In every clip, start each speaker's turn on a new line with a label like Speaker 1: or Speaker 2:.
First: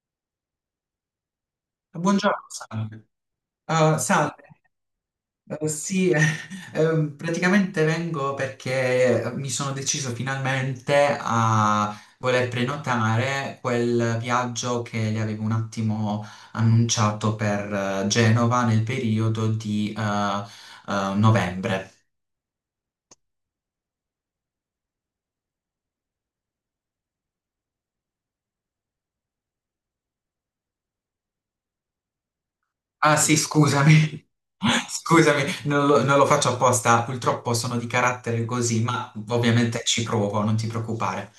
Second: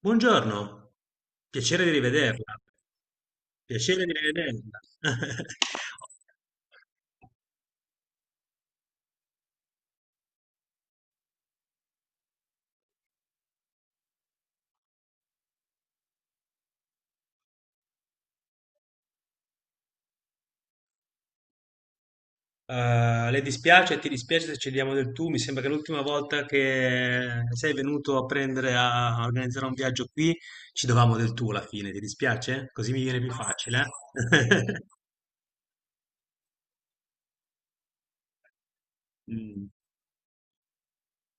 Speaker 1: Buongiorno, piacere di
Speaker 2: Buongiorno,
Speaker 1: rivederla.
Speaker 2: salve.
Speaker 1: Piacere di
Speaker 2: Salve.
Speaker 1: rivederla.
Speaker 2: Sì, praticamente vengo perché mi sono deciso finalmente a voler prenotare quel viaggio che le avevo un attimo annunciato per Genova nel periodo di novembre.
Speaker 1: Ti dispiace se ci diamo del tu? Mi sembra che l'ultima volta che sei venuto a prendere a a organizzare un viaggio qui ci dovevamo del tu alla fine, ti dispiace? Così mi
Speaker 2: Ah
Speaker 1: viene più
Speaker 2: sì,
Speaker 1: facile,
Speaker 2: scusami.
Speaker 1: eh?
Speaker 2: Scusami, non lo faccio apposta, purtroppo sono di carattere così, ma
Speaker 1: Mm,
Speaker 2: ovviamente ci provo, non ti preoccupare.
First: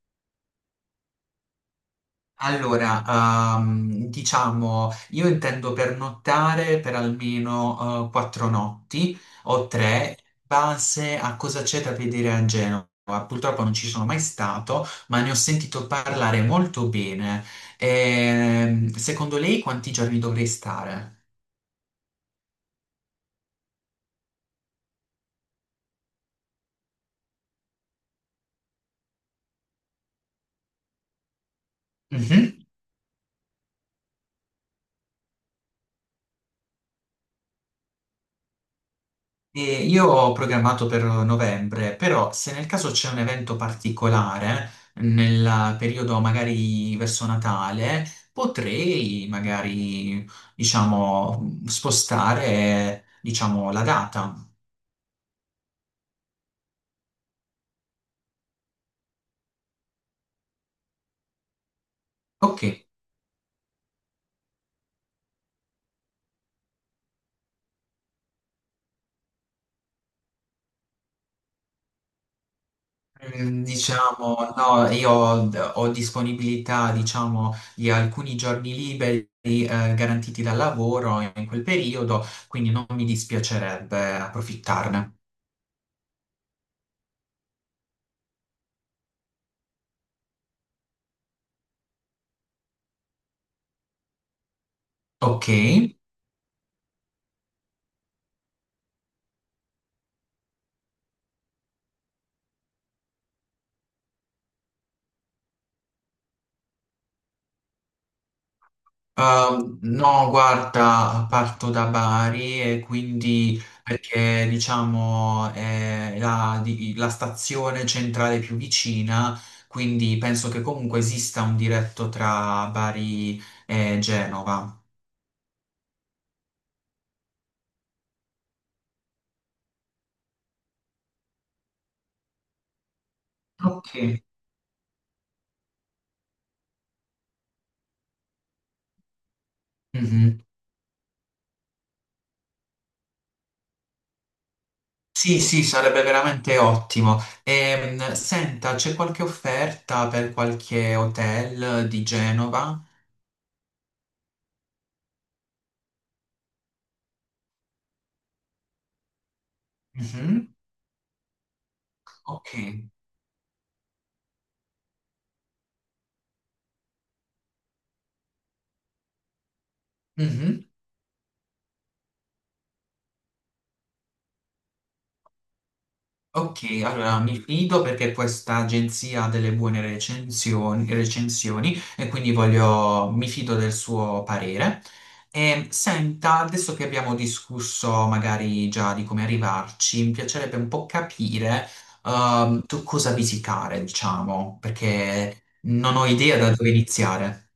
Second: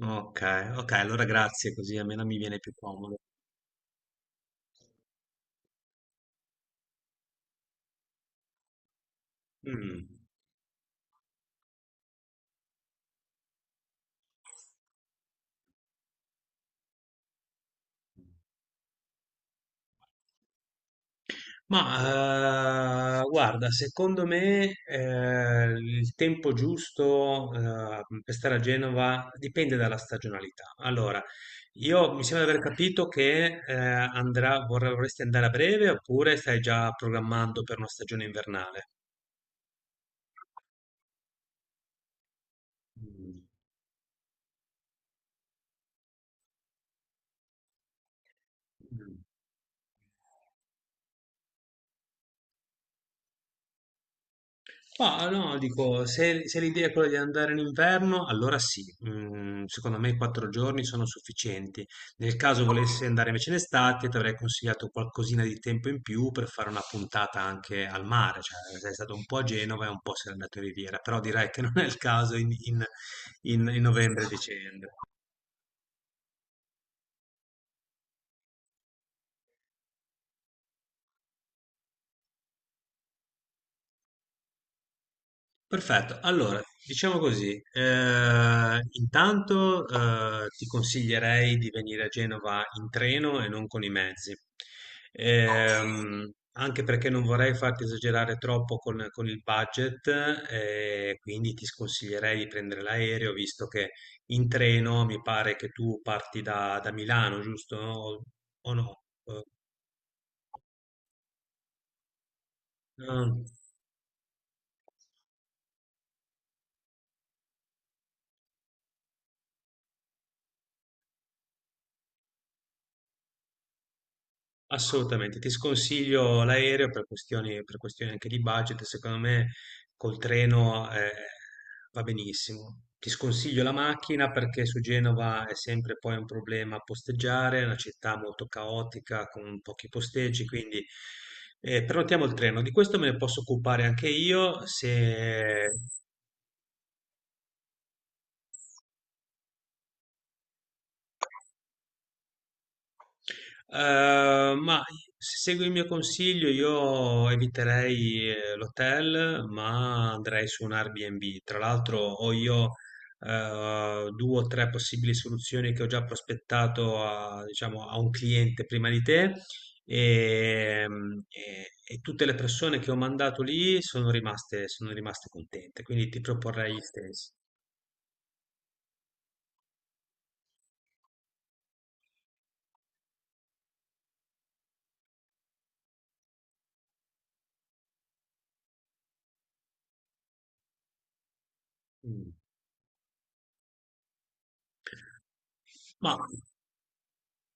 Speaker 1: ok, ok, allora grazie, così almeno mi viene più
Speaker 2: Allora,
Speaker 1: comodo.
Speaker 2: diciamo, io intendo pernottare per almeno quattro notti o
Speaker 1: Mm.
Speaker 2: tre, in base a cosa c'è da vedere a Genova. Purtroppo non ci sono mai stato, ma ne ho sentito parlare molto bene. Secondo lei quanti giorni dovrei stare?
Speaker 1: Ma guarda, secondo me il tempo giusto per stare a Genova dipende dalla stagionalità. Allora, io mi sembra di aver capito che vorresti andare a breve oppure stai già programmando per una stagione invernale?
Speaker 2: E io ho programmato per novembre, però se nel caso c'è un evento particolare, nel periodo magari verso Natale, potrei magari, diciamo, spostare, diciamo, la data.
Speaker 1: Ma no, dico, se l'idea è quella di andare in inverno, allora sì. Secondo me 4 giorni sono sufficienti. Nel
Speaker 2: Ok,
Speaker 1: caso volessi andare invece in estate, ti avrei consigliato qualcosina di tempo in più per fare una puntata anche al mare, cioè sei stato un po' a Genova e un po' sei andato in Riviera, però direi che non è il caso in, in-
Speaker 2: Mm,
Speaker 1: in- in novembre e
Speaker 2: diciamo, no,
Speaker 1: dicembre.
Speaker 2: ho disponibilità, diciamo, di alcuni giorni liberi, garantiti dal lavoro in quel periodo, quindi non mi dispiacerebbe approfittarne.
Speaker 1: Perfetto, allora diciamo così, intanto ti consiglierei di venire a Genova in treno e non con i mezzi. Ok.
Speaker 2: Ok.
Speaker 1: Ehm, Anche perché non vorrei farti esagerare troppo con, il budget, quindi ti sconsiglierei di prendere l'aereo, visto che in treno mi pare che tu parti da Milano, giusto? O no?
Speaker 2: No, guarda, parto da Bari e
Speaker 1: No.
Speaker 2: quindi perché diciamo è la stazione centrale più vicina, quindi penso che comunque esista un diretto tra Bari e Genova.
Speaker 1: Assolutamente, ti sconsiglio l'aereo per questioni anche di budget, secondo me col treno va benissimo. Ti sconsiglio la
Speaker 2: Ok.
Speaker 1: macchina perché su Genova è sempre poi un problema posteggiare, è una città molto caotica con pochi
Speaker 2: Mhm.
Speaker 1: posteggi, quindi prenotiamo il treno. Di questo me ne posso occupare anche io
Speaker 2: Sì, sì,
Speaker 1: se.
Speaker 2: sarebbe veramente ottimo. Senta, c'è qualche offerta per qualche hotel di Genova?
Speaker 1: Ma se segui il mio consiglio, io eviterei l'hotel, ma andrei
Speaker 2: Mhm.
Speaker 1: su un Airbnb. Tra l'altro, ho
Speaker 2: Ok.
Speaker 1: io due o tre possibili soluzioni che ho già prospettato a, diciamo, a un cliente prima di te.
Speaker 2: Mhm.
Speaker 1: E tutte le persone che ho mandato lì sono rimaste contente, quindi ti proporrei gli
Speaker 2: Ok, allora
Speaker 1: stessi.
Speaker 2: mi fido perché questa agenzia ha delle buone recensioni e quindi voglio, mi fido del suo parere. E senta, adesso che abbiamo discusso magari già di come arrivarci, mi piacerebbe un po' capire
Speaker 1: Mm.
Speaker 2: tu cosa visitare, diciamo, perché non ho
Speaker 1: Ma
Speaker 2: idea da dove iniziare.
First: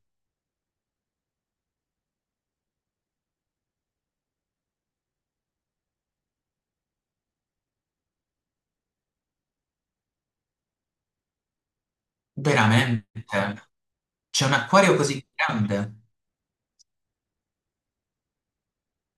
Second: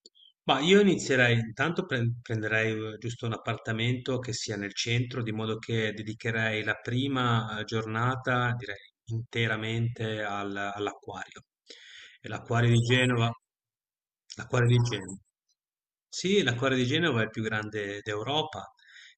Speaker 1: Ma io inizierei, intanto prenderei giusto un appartamento che sia nel centro, di modo che dedicherei la prima giornata, direi, interamente all'acquario. E l'acquario di
Speaker 2: Veramente?
Speaker 1: Genova.
Speaker 2: C'è un
Speaker 1: L'acquario di
Speaker 2: acquario
Speaker 1: Genova.
Speaker 2: così grande?
Speaker 1: Sì, l'acquario di Genova è il più grande d'Europa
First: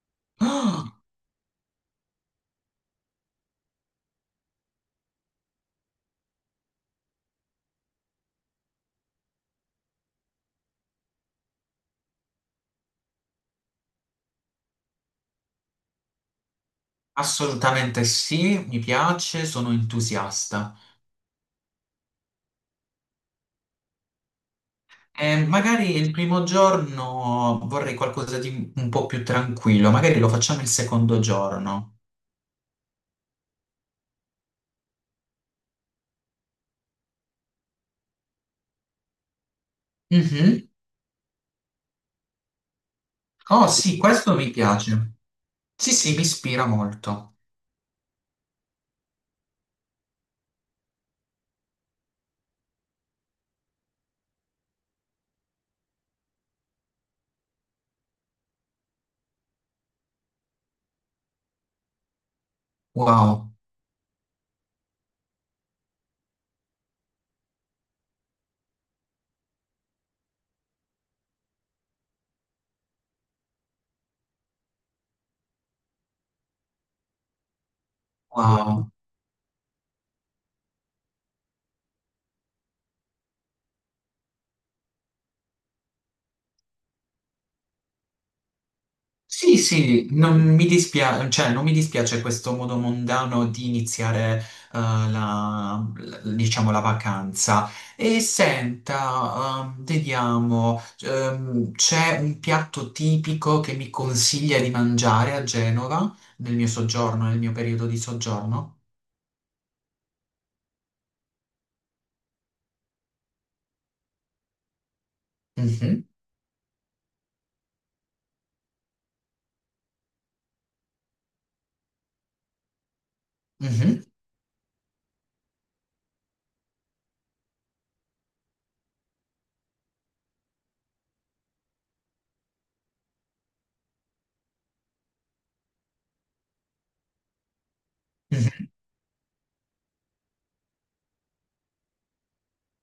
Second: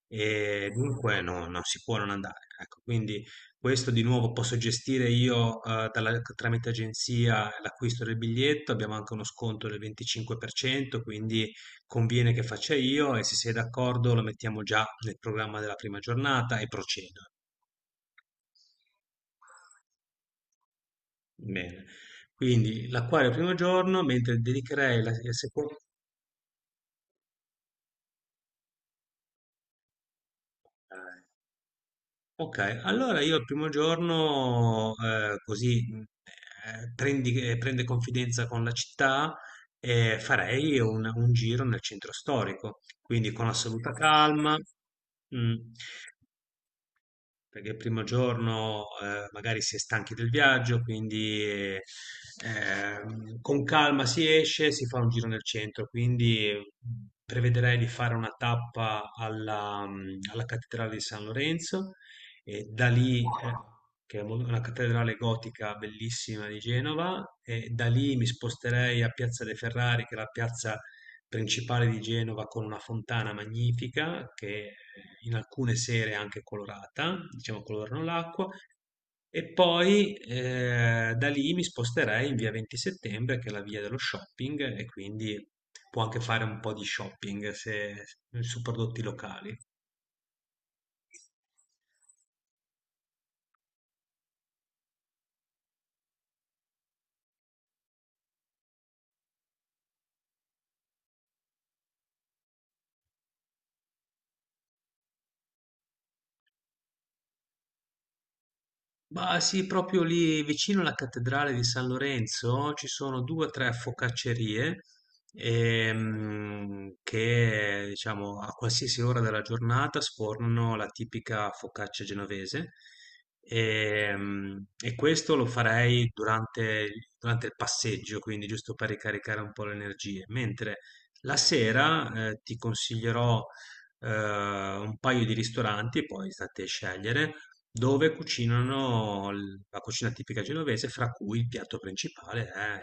Speaker 1: e dunque no, non si può non andare. Ecco, quindi questo di nuovo posso gestire io, dalla tramite agenzia l'acquisto del biglietto, abbiamo anche uno sconto del 25%, quindi conviene che faccia io e se sei d'accordo lo mettiamo già nel programma della prima giornata e procedo.
Speaker 2: Ah, assolutamente sì, mi piace, sono entusiasta.
Speaker 1: Bene. Quindi l'acquario primo giorno, mentre dedicherei la il seco.
Speaker 2: Magari il primo giorno vorrei qualcosa di un po' più tranquillo, magari lo facciamo il secondo giorno.
Speaker 1: Ok, allora io il primo giorno così prende confidenza con la città e
Speaker 2: Mhm.
Speaker 1: farei un giro nel centro storico, quindi con
Speaker 2: Oh
Speaker 1: assoluta
Speaker 2: sì, questo mi
Speaker 1: calma.
Speaker 2: piace.
Speaker 1: Mm.
Speaker 2: Sì, sì, mi ispira molto.
Speaker 1: Perché il primo giorno magari si è stanchi del viaggio, quindi con calma si esce, si fa un giro nel centro, quindi prevederei di fare una tappa alla cattedrale di San Lorenzo e da lì,
Speaker 2: Wow,
Speaker 1: che è una cattedrale gotica bellissima di Genova, e da lì mi sposterei a Piazza dei Ferrari, che è la piazza principale di Genova con una fontana magnifica che in alcune sere è anche colorata, diciamo colorano l'acqua,
Speaker 2: wow.
Speaker 1: e poi da lì mi sposterei in via 20 settembre, che è la via dello shopping, e quindi può anche fare un po' di shopping su prodotti locali.
Speaker 2: Sì, sì, non mi dispiace, cioè, non mi dispiace questo modo mondano di iniziare, diciamo, la vacanza. E senta, vediamo, c'è un piatto tipico che mi consiglia di mangiare a Genova nel mio soggiorno, nel mio periodo di soggiorno?
Speaker 1: Ma sì, proprio lì vicino alla cattedrale di San Lorenzo ci sono due o tre focaccerie
Speaker 2: Mhm,
Speaker 1: che, diciamo, a qualsiasi ora della giornata sfornano la tipica focaccia genovese.
Speaker 2: mhm,
Speaker 1: E, questo lo farei durante il passeggio, quindi giusto per ricaricare un po' le energie. Mentre la sera, ti consiglierò un paio di ristoranti, poi state a scegliere dove
Speaker 2: mhm.
Speaker 1: cucinano la cucina tipica genovese, fra cui il piatto principale è,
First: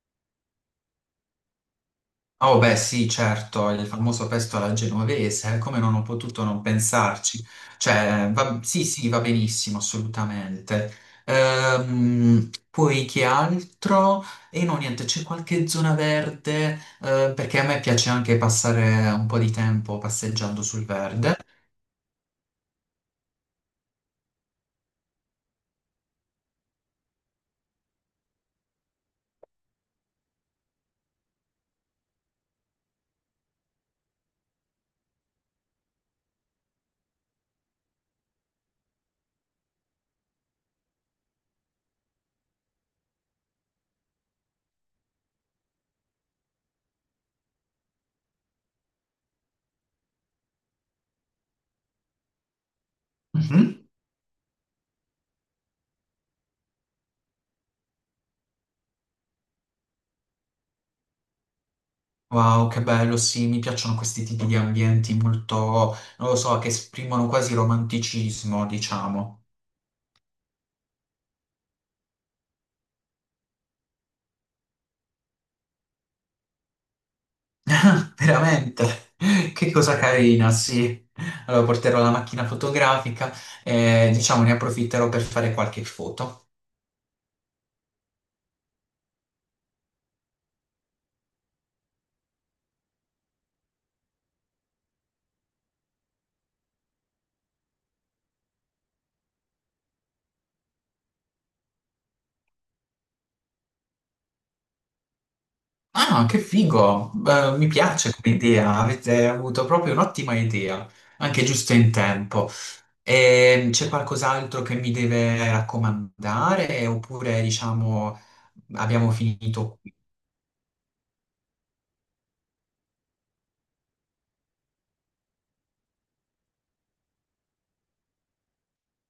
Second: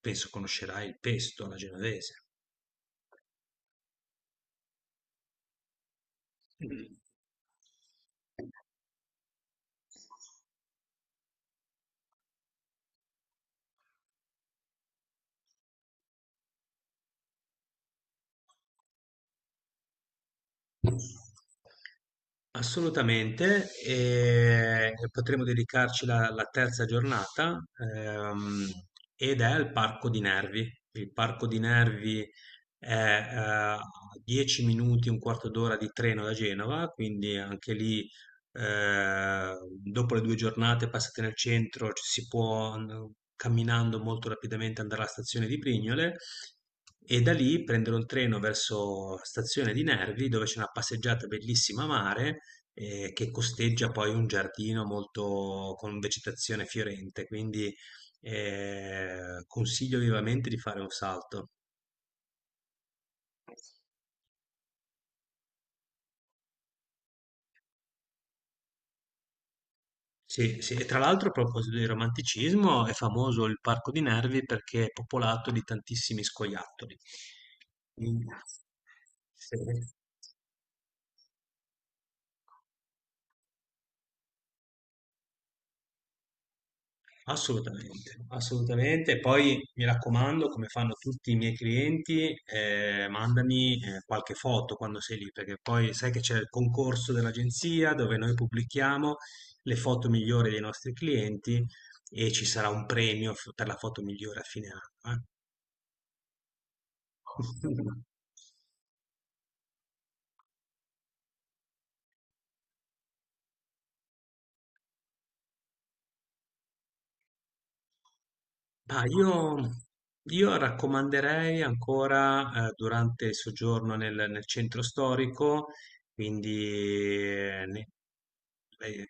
Speaker 1: penso conoscerai il pesto alla genovese.
Speaker 2: Oh beh sì, certo, il famoso pesto alla genovese, come non ho potuto non pensarci. Cioè, sì, sì, va benissimo, assolutamente. Poi che altro? E no, niente, c'è qualche zona verde, perché a me piace anche passare un po' di tempo passeggiando sul verde.
Speaker 1: Assolutamente, e potremo dedicarci la, terza giornata, ehm, ed è al Parco di Nervi. Il Parco di Nervi è a 10 minuti, un quarto d'ora di treno da Genova, quindi anche lì. Eh, Dopo le 2 giornate passate nel centro ci si può camminando molto rapidamente andare alla stazione di Prignole e da lì prendere un treno verso stazione di Nervi dove c'è una passeggiata bellissima a mare che
Speaker 2: Mhm.
Speaker 1: costeggia poi un giardino molto con vegetazione fiorente, quindi consiglio vivamente di fare un salto.
Speaker 2: Wow, che bello, sì, mi piacciono questi tipi di ambienti molto, non lo so, che esprimono quasi romanticismo, diciamo.
Speaker 1: Sì, sì, e tra l'altro a proposito di romanticismo è famoso il Parco di Nervi perché è popolato di tantissimi scoiattoli. Quindi,
Speaker 2: Veramente,
Speaker 1: sì,
Speaker 2: che cosa carina, sì. Allora porterò la macchina fotografica e diciamo ne approfitterò per fare qualche foto.
Speaker 1: assolutamente, assolutamente. Poi mi raccomando, come fanno tutti i miei clienti, mandami qualche foto quando sei lì, perché poi sai che c'è il concorso dell'agenzia dove noi pubblichiamo le foto migliori dei nostri clienti e ci sarà un premio per la foto migliore a fine anno.
Speaker 2: Ah, no, che figo! Mi piace come idea, avete avuto proprio un'ottima idea, anche giusto in tempo. E c'è qualcos'altro che mi deve raccomandare oppure diciamo
Speaker 1: Ma
Speaker 2: abbiamo
Speaker 1: io,
Speaker 2: finito qui?
Speaker 1: io raccomanderei ancora durante il soggiorno nel, centro storico, quindi eh,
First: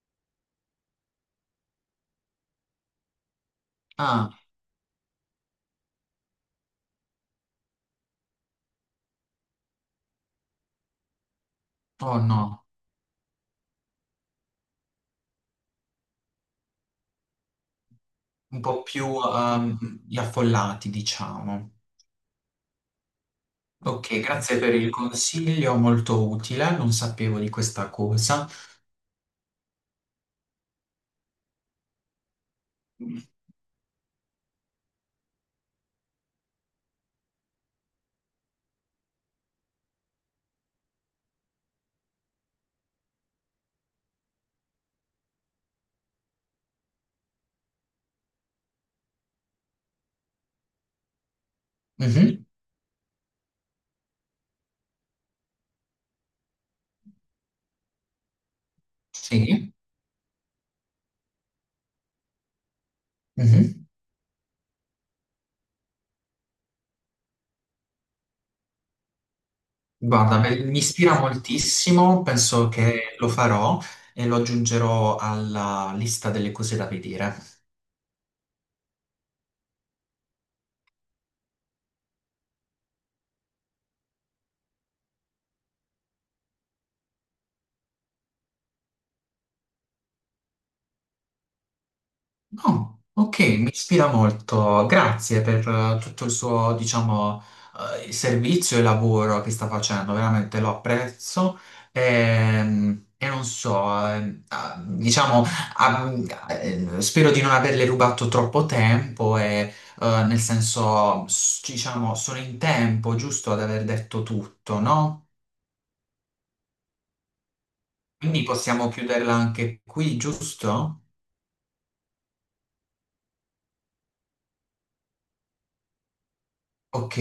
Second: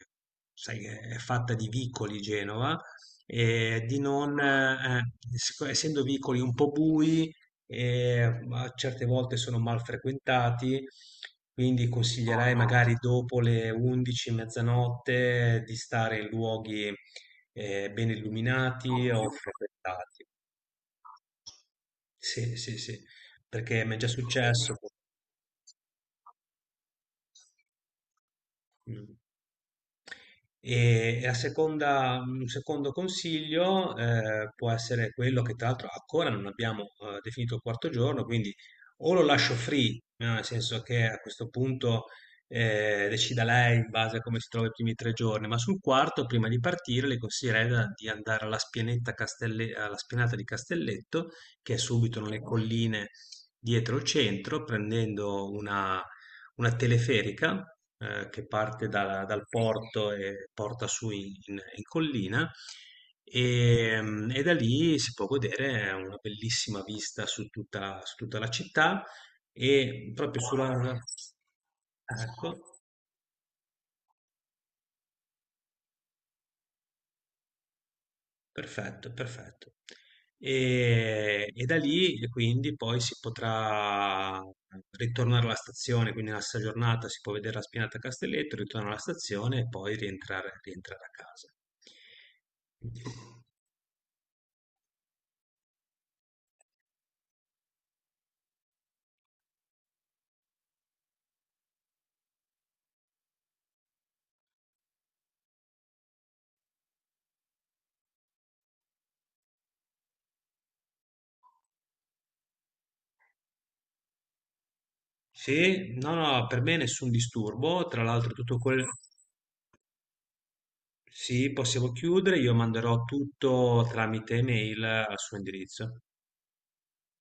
Speaker 1: sai, è fatta di vicoli Genova, e di
Speaker 2: Ah,
Speaker 1: non, essendo vicoli un po' bui, e a certe volte sono mal frequentati, quindi
Speaker 2: oh
Speaker 1: consiglierei
Speaker 2: no,
Speaker 1: magari dopo le 11, mezzanotte di stare in luoghi ben
Speaker 2: un po'
Speaker 1: illuminati
Speaker 2: più
Speaker 1: o
Speaker 2: gli
Speaker 1: frequentati.
Speaker 2: affollati, diciamo.
Speaker 1: Sì, sì, sì, perché mi è già
Speaker 2: Ok, grazie per
Speaker 1: successo.
Speaker 2: il consiglio, molto utile, non sapevo di questa cosa.
Speaker 1: Mm. E la seconda, un secondo consiglio può essere quello che tra l'altro ancora non abbiamo definito il quarto giorno, quindi o lo lascio free, no? Nel senso che a questo punto decida lei in base a come si trova i primi 3 giorni, ma sul quarto, prima di partire, le consiglierei di andare alla spianata di Castelletto, che è subito nelle
Speaker 2: Mhm,
Speaker 1: colline dietro il centro, prendendo una teleferica che parte dal
Speaker 2: sì,
Speaker 1: porto e porta su in, in collina
Speaker 2: mhm.
Speaker 1: e da lì si può godere una bellissima vista su tutta la città e
Speaker 2: Guarda,
Speaker 1: proprio
Speaker 2: beh, mi
Speaker 1: sulla.
Speaker 2: ispira moltissimo,
Speaker 1: Ecco.
Speaker 2: penso che lo farò e lo aggiungerò alla lista delle cose da vedere.
Speaker 1: Perfetto, perfetto. E da lì e quindi poi si potrà ritornare alla stazione, quindi nella stessa giornata si può vedere la Spinata a Castelletto, ritornare alla stazione e poi rientrare a casa.
Speaker 2: Oh, ok, mi ispira molto. Grazie per tutto il suo, diciamo, servizio e lavoro che sta facendo, veramente lo apprezzo. Non so, diciamo, ah, spero di non averle rubato troppo tempo e, nel senso, diciamo, sono in tempo, giusto, ad aver detto tutto, no?
Speaker 1: Sì, no, no, per me nessun disturbo, tra l'altro
Speaker 2: Quindi
Speaker 1: tutto quello.
Speaker 2: possiamo chiuderla anche qui, giusto?
Speaker 1: Sì, possiamo chiudere, io manderò tutto tramite email al suo indirizzo.
Speaker 2: Ok.